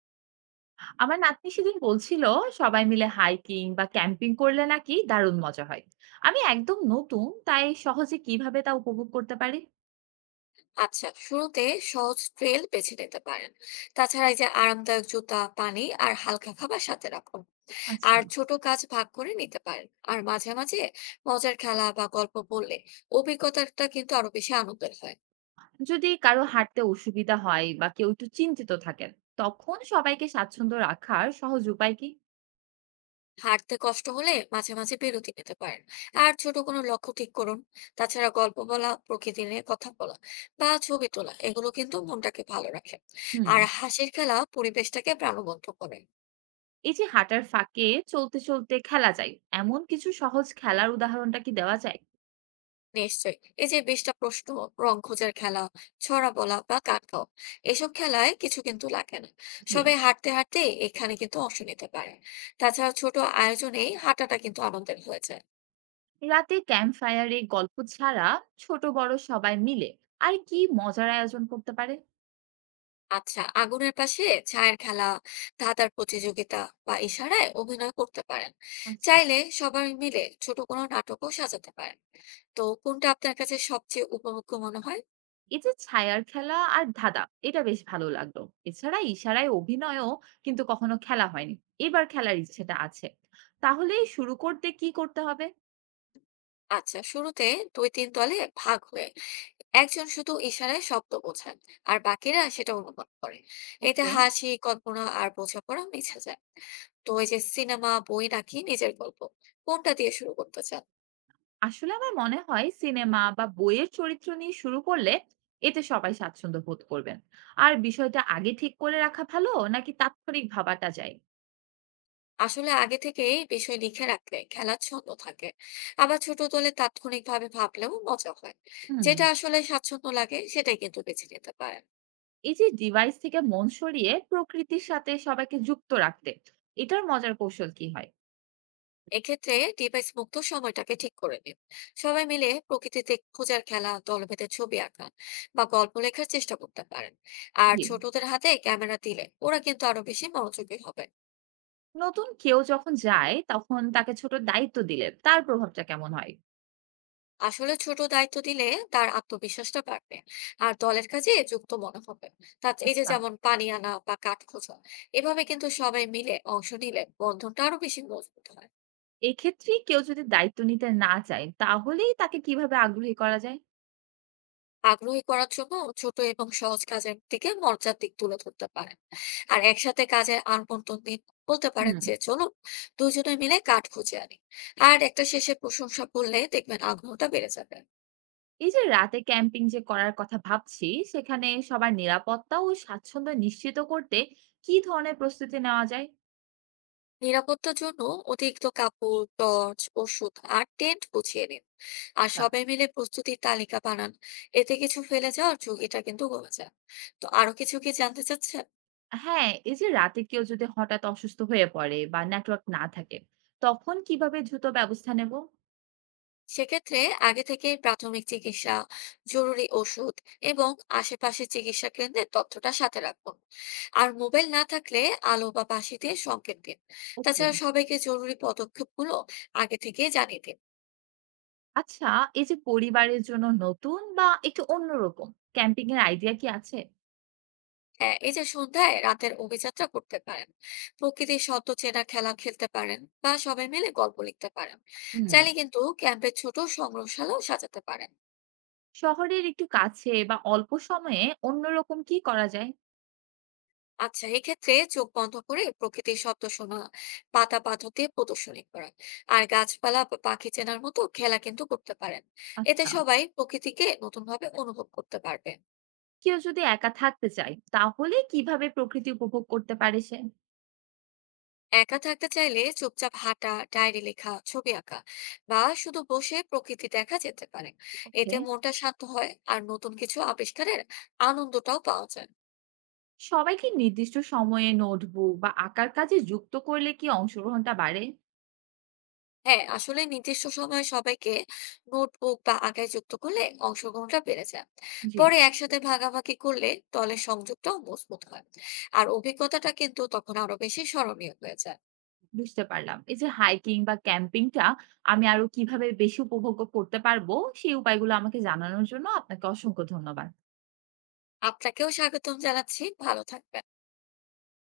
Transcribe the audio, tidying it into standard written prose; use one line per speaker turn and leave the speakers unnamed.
আমার নাতনি সেদিন বলছিল সবাই মিলে হাইকিং বা ক্যাম্পিং করলে নাকি দারুণ মজা হয়। আমি একদম নতুন, তাই সহজে কিভাবে তা উপভোগ করতে পারি?
আচ্ছা, শুরুতে সহজ ট্রেল বেছে নিতে পারেন। তাছাড়া এই যে আরামদায়ক জুতা, পানি আর হালকা খাবার সাথে রাখুন।
আচ্ছা।
আর ছোট কাজ ভাগ করে নিতে পারেন। আর মাঝে মাঝে মজার খেলা বা গল্প বললে অভিজ্ঞতাটা কিন্তু আরো বেশি আনন্দের হয়।
যদি কারো হাঁটতে অসুবিধা হয় বা কেউ একটু চিন্তিত থাকেন, তখন সবাইকে স্বাচ্ছন্দ্য রাখার সহজ উপায় কি?
হাঁটতে কষ্ট হলে মাঝে মাঝে বিরতি নিতে পারেন। আর ছোট কোনো লক্ষ্য ঠিক করুন। তাছাড়া গল্প বলা, প্রকৃতি নিয়ে কথা বলা বা ছবি তোলা, এগুলো কিন্তু মনটাকে ভালো রাখে।
হুম।
আর হাসির খেলা পরিবেশটাকে প্রাণবন্ত করে।
এই যে হাঁটার ফাঁকে চলতে চলতে খেলা যায়, এমন কিছু সহজ খেলার উদাহরণটা কি দেওয়া যায়?
নিশ্চয়ই, এই যে বিশটা প্রশ্ন, রং খোঁজার খেলা, ছড়া বলা বা কাটকাও, এসব খেলায় কিছু কিন্তু লাগে না।
জি।
সবাই হাঁটতে হাঁটতে এখানে কিন্তু অংশ নিতে পারে। তাছাড়া ছোট আয়োজনে হাঁটাটা কিন্তু আনন্দের হয়ে যায়।
রাতে ক্যাম্প ফায়ারে গল্প ছাড়া ছোট বড় সবাই মিলে আর কি মজার আয়োজন করতে পারে?
আচ্ছা, আগুনের পাশে ছায়ের খেলা, ধাঁধার প্রতিযোগিতা বা ইশারায় অভিনয় করতে পারেন।
আচ্ছা।
চাইলে সবাই মিলে ছোট কোনো নাটকও সাজাতে পারেন। তো কোনটা আপনার কাছে সবচেয়ে উপভোগ্য মনে হয়?
এই যে ছায়ার খেলা আর ধাঁধা, এটা বেশ ভালো লাগলো। এছাড়া ইশারায় অভিনয়ও কিন্তু কখনো খেলা হয়নি। এবার খেলার ইচ্ছেটা আছে, তাহলে শুরু করতে কি করতে হবে?
আচ্ছা, শুরুতে দুই তিন দলে ভাগ হয়ে একজন শুধু ইশারায় শব্দ বোঝান, আর বাকিরা সেটা অনুমান করে। এতে
ওকে।
হাসি, কল্পনা আর বোঝাপড়া মিশে যায়। তো এই যে সিনেমা, বই নাকি নিজের গল্প, কোনটা দিয়ে শুরু করতে চান?
আসলে আমার মনে হয় সিনেমা বা বইয়ের চরিত্র নিয়ে শুরু করলে এতে সবাই স্বাচ্ছন্দ্য বোধ করবেন। আর বিষয়টা আগে ঠিক করে রাখা ভালো, নাকি তাৎক্ষণিক ভাবাটা যায়?
আসলে আগে থেকেই বিষয় লিখে রাখলে খেলার ছন্দ থাকে। আবার ছোট দলে তাৎক্ষণিকভাবে ভাবলেও মজা হয়।
হুম।
যেটা আসলে স্বাচ্ছন্দ্য লাগে সেটাই কিন্তু বেছে নিতে পারেন।
এই যে ডিভাইস থেকে মন সরিয়ে প্রকৃতির সাথে সবাইকে যুক্ত রাখতে, এটার মজার কৌশল কি হয়?
এক্ষেত্রে ডিভাইস মুক্ত সময়টাকে ঠিক করে নিন। সবাই মিলে প্রকৃতিতে খোঁজার খেলা, দলভেদে ছবি আঁকা বা গল্প লেখার চেষ্টা করতে পারেন। আর
জি।
ছোটদের হাতে ক্যামেরা দিলে ওরা কিন্তু আরো বেশি মনোযোগী হবে।
নতুন কেউ যখন যায়, তখন তাকে ছোট দায়িত্ব দিলে তার প্রভাবটা কেমন হয়?
আসলে ছোট দায়িত্ব দিলে তার আত্মবিশ্বাসটা বাড়বে, আর দলের কাজে যুক্ত মনে হবে। তা এই যে
আচ্ছা।
যেমন পানি আনা বা কাঠ খোঁজা, এভাবে কিন্তু সবাই মিলে অংশ নিলে বন্ধনটা আরো বেশি মজবুত হয়।
এক্ষেত্রে কেউ যদি দায়িত্ব নিতে না চায়, তাহলেই তাকে কিভাবে আগ্রহী করা যায়?
আগ্রহী করার জন্য ছোট এবং সহজ কাজের দিকে মজার দিক তুলে ধরতে পারেন। আর একসাথে কাজের আনবন্টন দিন। বলতে
হুম।
পারেন যে, চলুন দুজনে মিলে কাঠ খুঁজে আনি। আর একটা শেষে প্রশংসা করলে দেখবেন আগ্রহটা বেড়ে যাবে।
এই যে রাতে ক্যাম্পিং যে করার কথা ভাবছি, সেখানে সবার নিরাপত্তা ও স্বাচ্ছন্দ্য নিশ্চিত করতে কি ধরনের প্রস্তুতি নেওয়া যায়?
নিরাপত্তার জন্য অতিরিক্ত কাপড়, টর্চ, ওষুধ আর টেন্ট গুছিয়ে নিন। আর
আচ্ছা।
সবাই মিলে প্রস্তুতির তালিকা বানান। এতে কিছু ফেলে যাওয়ার ঝুঁকিটা কিন্তু কমে যায়। তো আরো কিছু কি জানতে চাচ্ছেন?
হ্যাঁ, এই যে রাতে কেউ যদি হঠাৎ অসুস্থ হয়ে পড়ে বা নেটওয়ার্ক না থাকে, তখন কিভাবে দ্রুত ব্যবস্থা নেব?
সেক্ষেত্রে আগে থেকেই প্রাথমিক চিকিৎসা, জরুরি ওষুধ এবং আশেপাশের চিকিৎসা কেন্দ্রের তথ্যটা সাথে রাখুন। আর মোবাইল না থাকলে আলো বা বাঁশি দিয়ে সংকেত দিন।
ওকে।
তাছাড়া সবাইকে জরুরি পদক্ষেপগুলো আগে থেকেই জানিয়ে দিন।
আচ্ছা, এই যে পরিবারের জন্য নতুন বা একটু অন্যরকম ক্যাম্পিং এর আইডিয়া কি আছে?
হ্যাঁ, এই যে সন্ধ্যায় রাতের অভিযাত্রা করতে পারেন, প্রকৃতির শব্দ চেনা খেলা খেলতে পারেন বা সবাই মিলে গল্প লিখতে পারেন।
হুম।
চাইলে কিন্তু ক্যাম্পের ছোট সংগ্রহশালাও সাজাতে পারেন।
শহরের একটু কাছে বা অল্প সময়ে অন্যরকম কি করা যায়?
আচ্ছা, এক্ষেত্রে চোখ বন্ধ করে প্রকৃতির শব্দ শোনা, পাতা পাথর দিয়ে প্রদর্শনী করা আর গাছপালা বা পাখি চেনার মতো খেলা কিন্তু করতে পারেন। এতে
আচ্ছা।
সবাই প্রকৃতিকে নতুন ভাবে অনুভব করতে পারবে।
কেউ যদি একা থাকতে চায়, তাহলে কিভাবে প্রকৃতি উপভোগ করতে পারে সে?
একা থাকতে চাইলে চুপচাপ হাঁটা, ডায়েরি লেখা, ছবি আঁকা বা শুধু বসে প্রকৃতি দেখা যেতে পারে।
ওকে।
এতে মনটা শান্ত হয়, আর নতুন কিছু আবিষ্কারের আনন্দটাও পাওয়া যায়।
সবাইকে নির্দিষ্ট সময়ে নোটবুক বা আঁকার কাজে যুক্ত করলে কি অংশগ্রহণটা বাড়ে?
হ্যাঁ, আসলে নির্দিষ্ট সময়ে সবাইকে নোটবুক বা আঁকায় যুক্ত করলে অংশগ্রহণটা বেড়ে যায়।
জি।
পরে একসাথে ভাগাভাগি করলে দলের সংযোগটাও মজবুত হয়। আর অভিজ্ঞতাটা কিন্তু তখন আরো বেশি স্মরণীয় হয়ে যায়।
বুঝতে পারলাম। এই যে হাইকিং বা ক্যাম্পিংটা আমি আরো কিভাবে বেশি উপভোগ্য করতে পারবো, সেই উপায়গুলো আমাকে জানানোর জন্য আপনাকে অসংখ্য ধন্যবাদ।
আপনাকেও স্বাগতম জানাচ্ছি, ভালো থাকবেন।